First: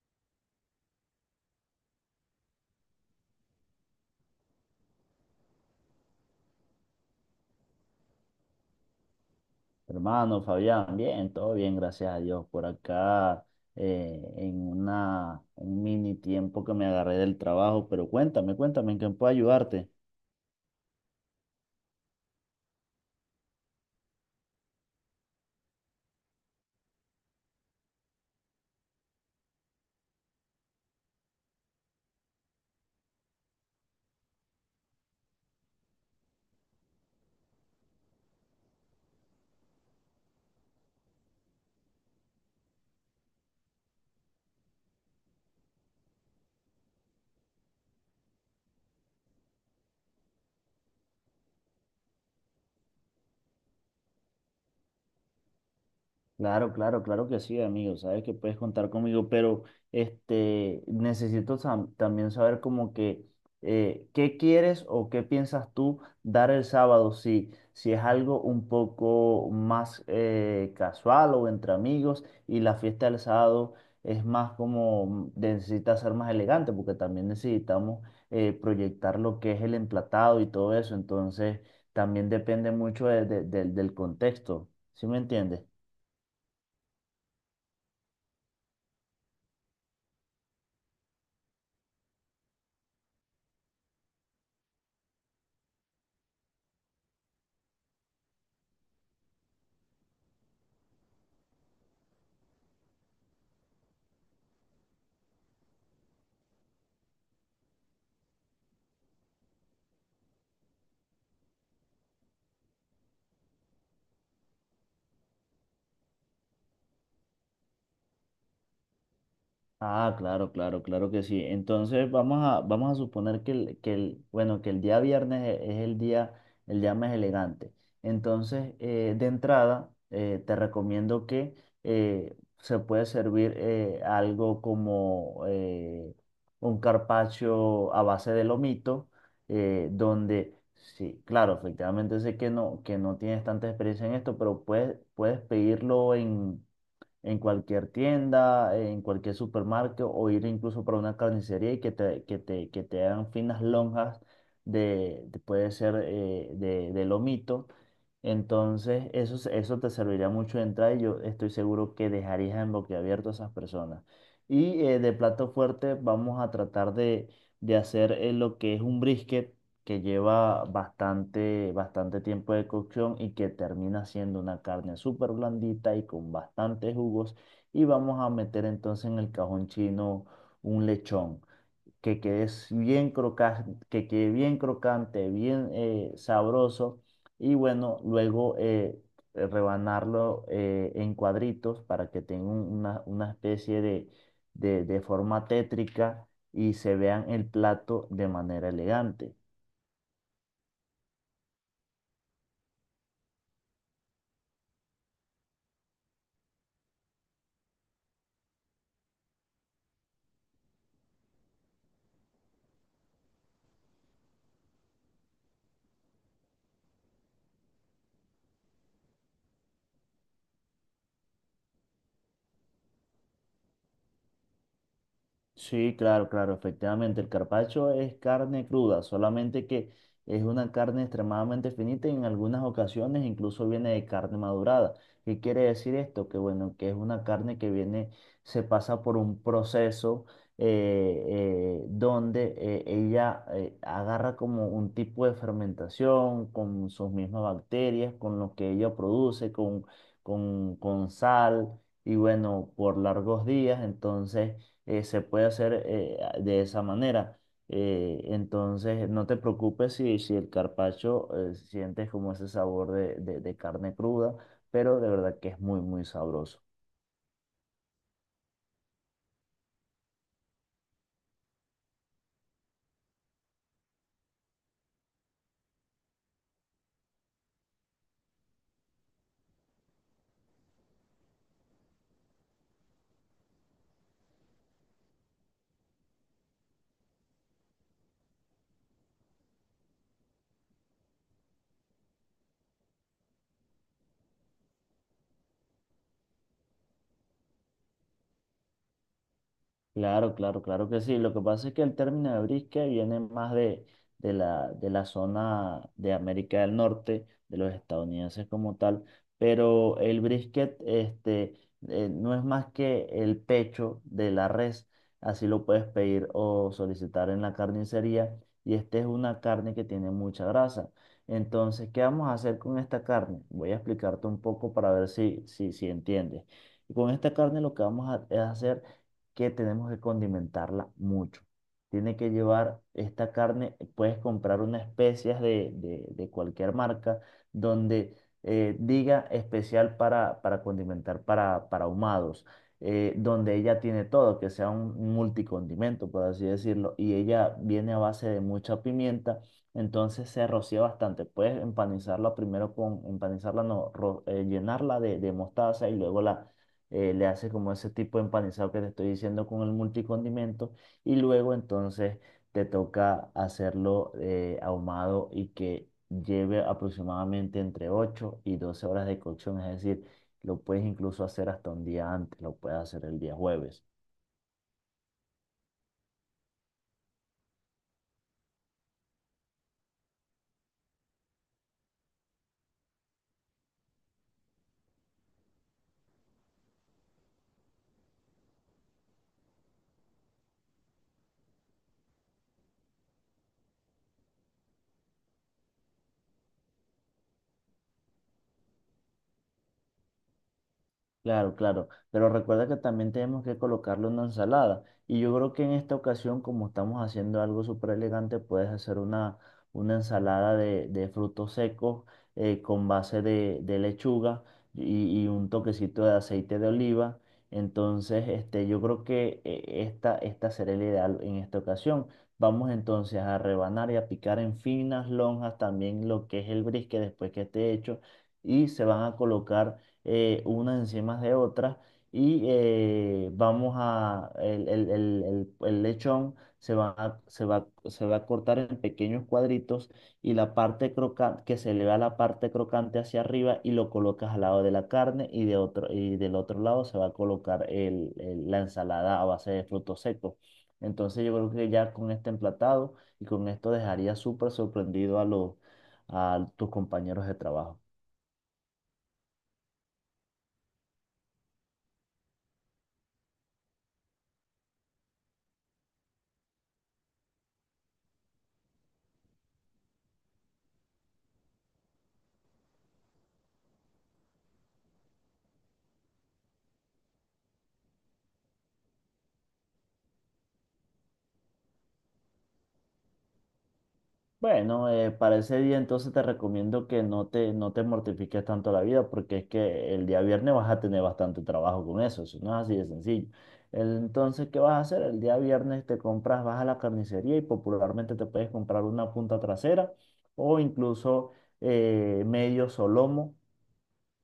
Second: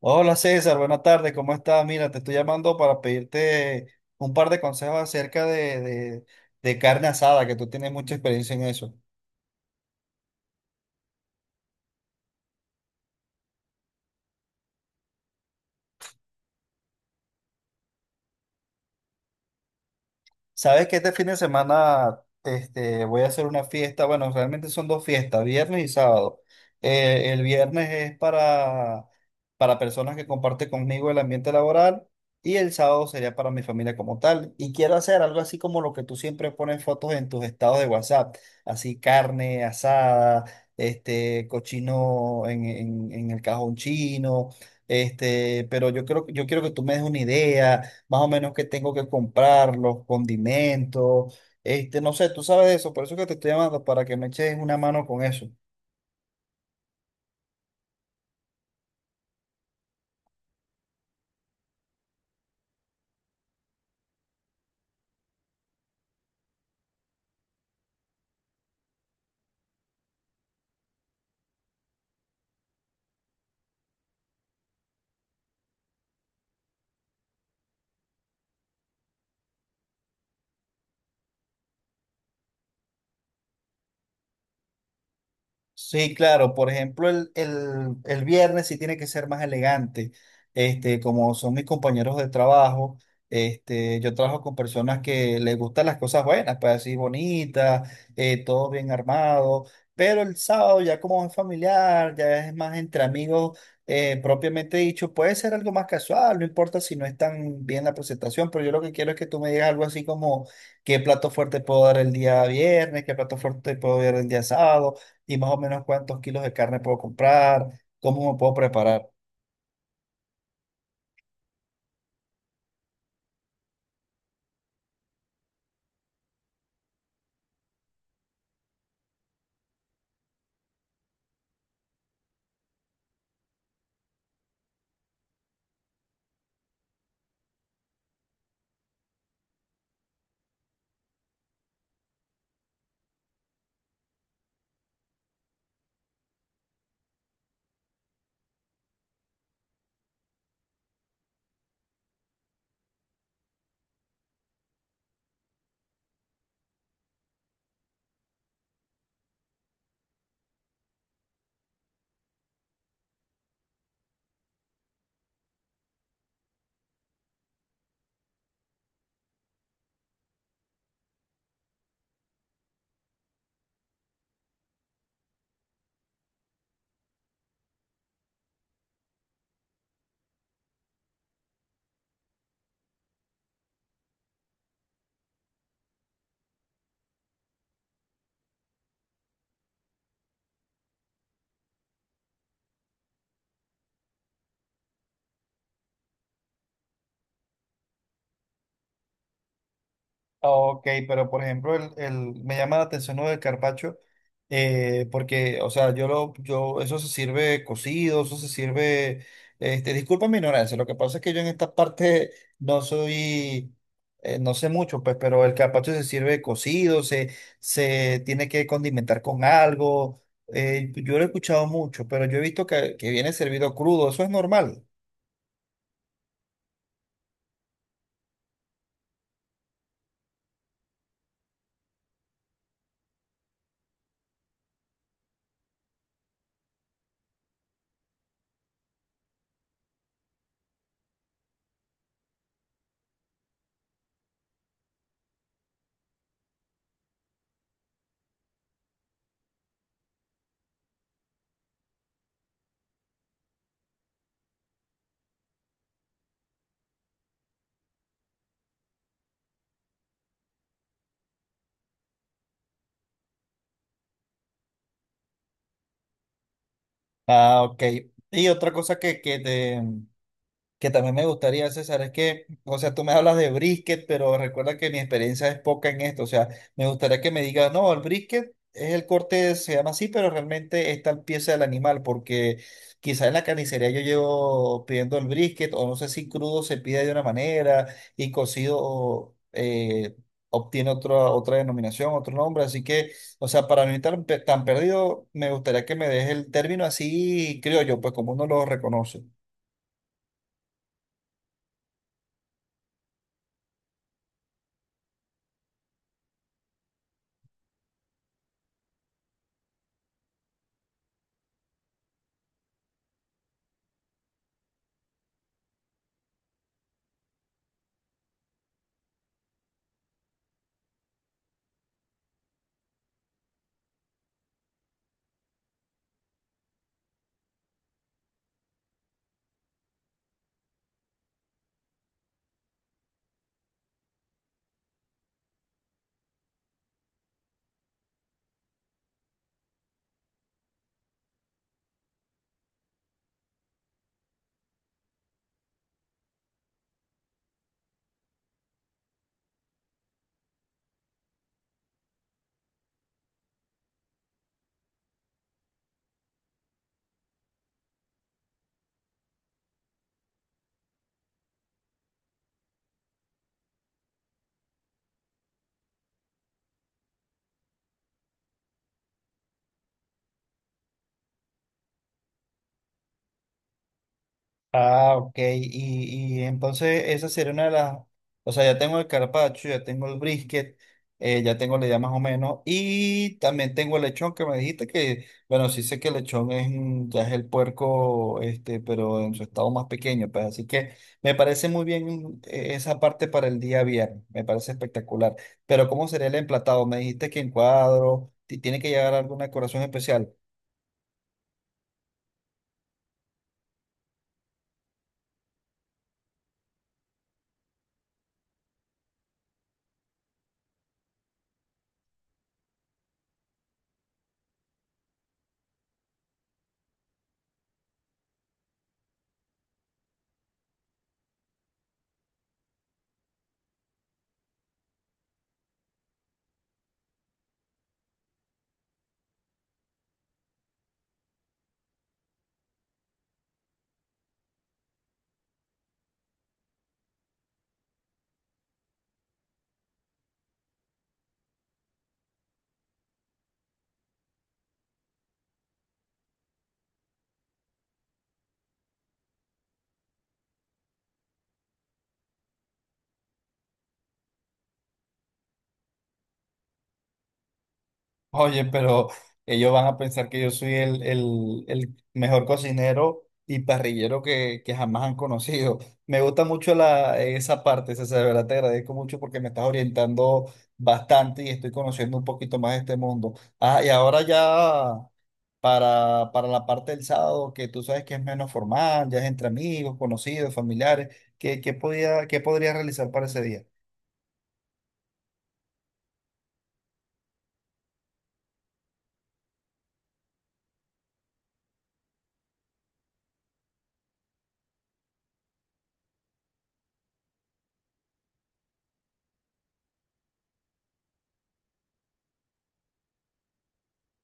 Hola César, buenas tardes, ¿cómo estás? Mira, te estoy llamando para pedirte un par de consejos acerca de carne asada, que tú tienes mucha experiencia en eso. Hermano Fabián, bien, todo bien, gracias a Dios. Por acá un mini tiempo que me agarré del trabajo, pero cuéntame, cuéntame, ¿en qué puedo ayudarte? ¿Sabes que este fin de semana este, voy a hacer una fiesta? Bueno, realmente son dos fiestas, viernes y sábado. El viernes es para personas que comparten conmigo el ambiente laboral y el sábado sería para mi familia como tal. Y quiero hacer algo así como lo que tú siempre pones fotos en tus estados de WhatsApp, así carne asada, este, cochino en el cajón chino, este, pero yo creo, yo quiero que tú me des una idea más o menos qué tengo que comprar, los condimentos, este, no sé, tú sabes de eso, por eso que te estoy llamando, para que me eches una mano con eso. Claro, claro, claro que sí, amigo. Sabes que puedes contar conmigo, pero necesito también saber como que qué quieres o qué piensas tú dar el sábado, si es algo un poco más casual o entre amigos, y la fiesta del sábado es más como necesita ser más elegante, porque también necesitamos proyectar lo que es el emplatado y todo eso. Entonces también depende mucho del contexto. ¿Sí me entiendes? Sí, claro. Por ejemplo, el viernes sí tiene que ser más elegante. Este, como son mis compañeros de trabajo, este, yo trabajo con personas que les gustan las cosas buenas, pues así bonitas, todo bien armado. Pero el sábado ya como es familiar, ya es más entre amigos, propiamente dicho, puede ser algo más casual, no importa si no es tan bien la presentación, pero yo lo que quiero es que tú me digas algo así como qué plato fuerte puedo dar el día viernes, qué plato fuerte puedo dar el día sábado y más o menos cuántos kilos de carne puedo comprar, cómo me puedo preparar. Ah, claro, claro, claro que sí. Entonces vamos a suponer bueno, que el día viernes es el día, más elegante. Entonces, de entrada, te recomiendo que se puede servir algo como un carpaccio a base de lomito, donde, sí, claro, efectivamente sé que no tienes tanta experiencia en esto, pero puedes pedirlo en cualquier tienda, en cualquier supermercado o ir incluso para una carnicería, y que te hagan finas lonjas puede ser de lomito. Entonces, eso te serviría mucho de entrada, y yo estoy seguro que dejarías en boquiabierto a esas personas. Y de plato fuerte vamos a tratar de hacer lo que es un brisket, que lleva bastante, bastante tiempo de cocción y que termina siendo una carne súper blandita y con bastantes jugos. Y vamos a meter entonces en el cajón chino un lechón que quede bien crocante, bien sabroso. Y bueno, luego rebanarlo en cuadritos para que tenga una especie de forma tétrica, y se vean el plato de manera elegante. Ok, pero por ejemplo, me llama la atención lo del carpaccio, porque, o sea, yo, eso se sirve cocido, eso se sirve, este, disculpa mi ignorancia, lo que pasa es que yo en esta parte no soy, no sé mucho, pues, pero el carpaccio se sirve cocido, se tiene que condimentar con algo, yo lo he escuchado mucho, pero yo he visto que viene servido crudo, eso es normal. Sí, claro, claro, efectivamente. El carpaccio es carne cruda, solamente que es una carne extremadamente finita y en algunas ocasiones incluso viene de carne madurada. ¿Qué quiere decir esto? Que bueno, que es una carne que viene, se pasa por un proceso, donde ella agarra como un tipo de fermentación con sus mismas bacterias, con lo que ella produce, con sal, y bueno, por largos días. Entonces se puede hacer de esa manera. Entonces, no te preocupes si el carpaccio sientes como ese sabor de carne cruda, pero de verdad que es muy, muy sabroso. Ah, ok. Y otra cosa que que también me gustaría, César, es que, o sea, tú me hablas de brisket, pero recuerda que mi experiencia es poca en esto, o sea, me gustaría que me digas, no, el brisket es el corte, se llama así, pero realmente es tal pieza del animal, porque quizás en la carnicería yo llevo pidiendo el brisket, o no sé si crudo se pide de una manera y cocido obtiene otra, otra denominación, otro nombre, así que, o sea, para no estar tan perdido, me gustaría que me dejes el término así criollo, pues como uno lo reconoce. Claro, claro, claro que sí. Lo que pasa es que el término de brisket viene más de la zona de América del Norte, de los estadounidenses como tal, pero el brisket no es más que el pecho de la res. Así lo puedes pedir o solicitar en la carnicería. Y esta es una carne que tiene mucha grasa. Entonces, ¿qué vamos a hacer con esta carne? Voy a explicarte un poco para ver si entiendes. Con esta carne lo que vamos a es hacer que tenemos que condimentarla mucho. Tiene que llevar esta carne, puedes comprar unas especias de cualquier marca donde diga especial para, condimentar, para ahumados, donde ella tiene todo, que sea un multicondimento, por así decirlo, y ella viene a base de mucha pimienta, entonces se rocía bastante. Puedes empanizarla primero con, empanizarla no, llenarla de mostaza, y luego la le haces como ese tipo de empanizado que te estoy diciendo con el multicondimento, y luego entonces te toca hacerlo ahumado, y que lleve aproximadamente entre 8 y 12 horas de cocción, es decir, lo puedes incluso hacer hasta un día antes, lo puedes hacer el día jueves. Ah, ok. Y entonces esa sería una de las... O sea, ya tengo el carpaccio, ya tengo el brisket, ya tengo la idea más o menos. Y también tengo el lechón que me dijiste que, bueno, sí sé que el lechón es, un- ya es el puerco, este, pero en su estado más pequeño. Pues, así que me parece muy bien esa parte para el día viernes. Me parece espectacular. Pero ¿cómo sería el emplatado? Me dijiste que en cuadro, ti- tiene que llegar alguna decoración especial. Claro, claro, pero recuerda que también tenemos que colocarle una ensalada. Y yo creo que en esta ocasión, como estamos haciendo algo súper elegante, puedes hacer una ensalada de frutos secos, con base de lechuga, y un toquecito de aceite de oliva. Entonces, yo creo que esta será el ideal en esta ocasión. Vamos entonces a rebanar y a picar en finas lonjas también lo que es el brisket después que esté hecho, y se van a colocar unas encima de otras, y vamos a, el lechón se va a cortar en pequeños cuadritos, y la parte crocante, que se le va la parte crocante hacia arriba, y lo colocas al lado de la carne, y del otro lado se va a colocar la ensalada a base de frutos secos. Entonces yo creo que ya con este emplatado y con esto dejaría súper sorprendido a tus compañeros de trabajo. Oye, pero ellos van a pensar que yo soy el mejor cocinero y parrillero que jamás han conocido. Me gusta mucho la, esa parte, César, de verdad te agradezco mucho porque me estás orientando bastante y estoy conociendo un poquito más de este mundo. Ah, y ahora ya para la parte del sábado, que tú sabes que es menos formal, ya es entre amigos, conocidos, familiares, ¿qué, qué podía, qué podría realizar para ese día? Bueno, para ese día entonces te recomiendo que no te mortifiques tanto la vida, porque es que el día viernes vas a tener bastante trabajo con eso. Eso no es así de sencillo. Entonces, ¿qué vas a hacer? El día viernes te compras, vas a la carnicería y popularmente te puedes comprar una punta trasera o incluso medio solomo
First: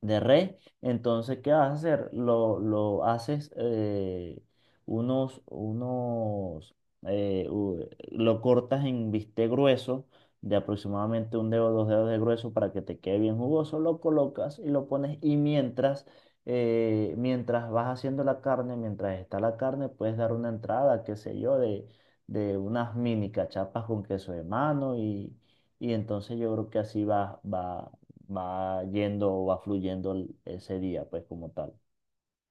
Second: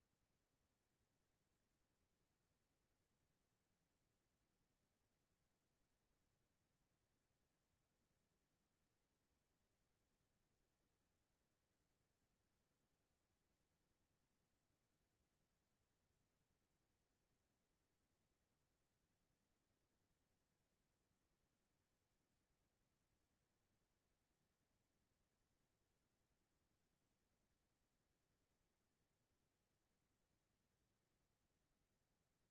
de res. Entonces, ¿qué vas a hacer? Lo haces unos, unos, u- lo cortas en bistec grueso de aproximadamente un dedo, dos dedos de grueso para que te quede bien jugoso, lo colocas y lo pones, y mientras vas haciendo la carne, mientras está la carne, puedes dar una entrada, qué sé yo, de unas mini cachapas con queso de mano, y entonces yo creo que así va yendo o va fluyendo ese día, pues como tal.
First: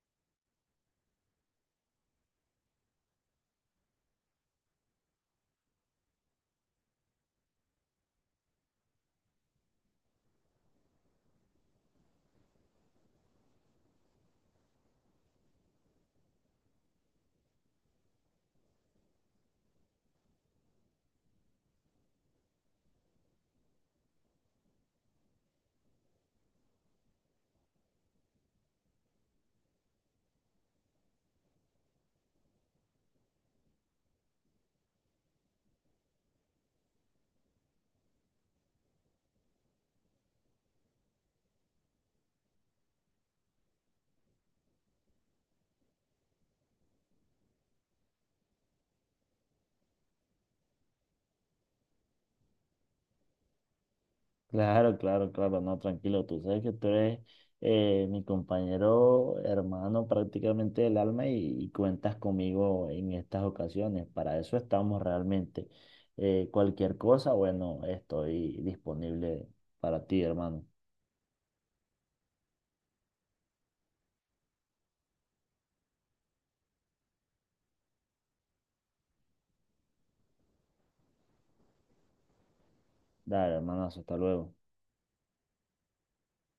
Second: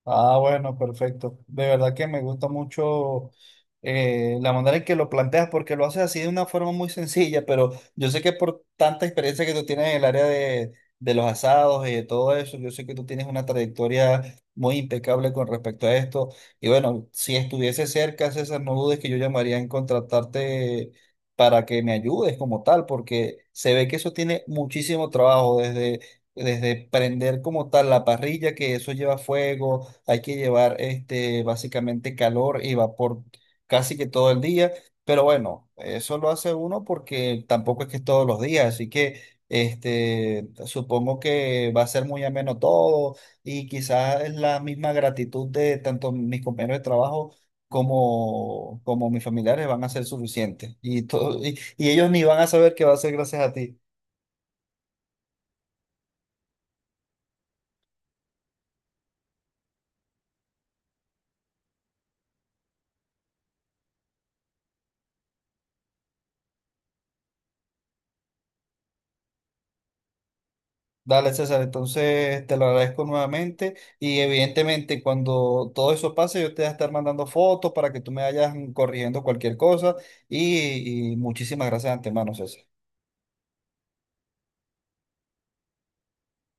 Ah, bueno, perfecto. De verdad que me gusta mucho la manera en que lo planteas porque lo haces así de una forma muy sencilla, pero yo sé que por tanta experiencia que tú tienes en el área de los asados y de todo eso, yo sé que tú tienes una trayectoria muy impecable con respecto a esto. Y bueno, si estuviese cerca, César, no dudes que yo llamaría en contratarte para que me ayudes como tal, porque se ve que eso tiene muchísimo trabajo desde... Desde prender como tal la parrilla, que eso lleva fuego, hay que llevar este, básicamente calor y vapor casi que todo el día, pero bueno, eso lo hace uno porque tampoco es que es todos los días, así que este, supongo que va a ser muy ameno todo y quizás es la misma gratitud de tanto mis compañeros de trabajo. Como, como mis familiares van a ser suficientes y, todo, y ellos ni van a saber que va a ser gracias a ti. Claro, claro, claro, no, tranquilo, tú sabes que tú eres mi compañero, hermano prácticamente del alma, y cuentas conmigo en estas ocasiones, para eso estamos realmente. Cualquier cosa, bueno, estoy disponible para ti, hermano. Dale, César, entonces te lo agradezco nuevamente y evidentemente cuando todo eso pase yo te voy a estar mandando fotos para que tú me vayas corrigiendo cualquier cosa y muchísimas gracias de antemano, César. Dale, hermanazo, hasta luego.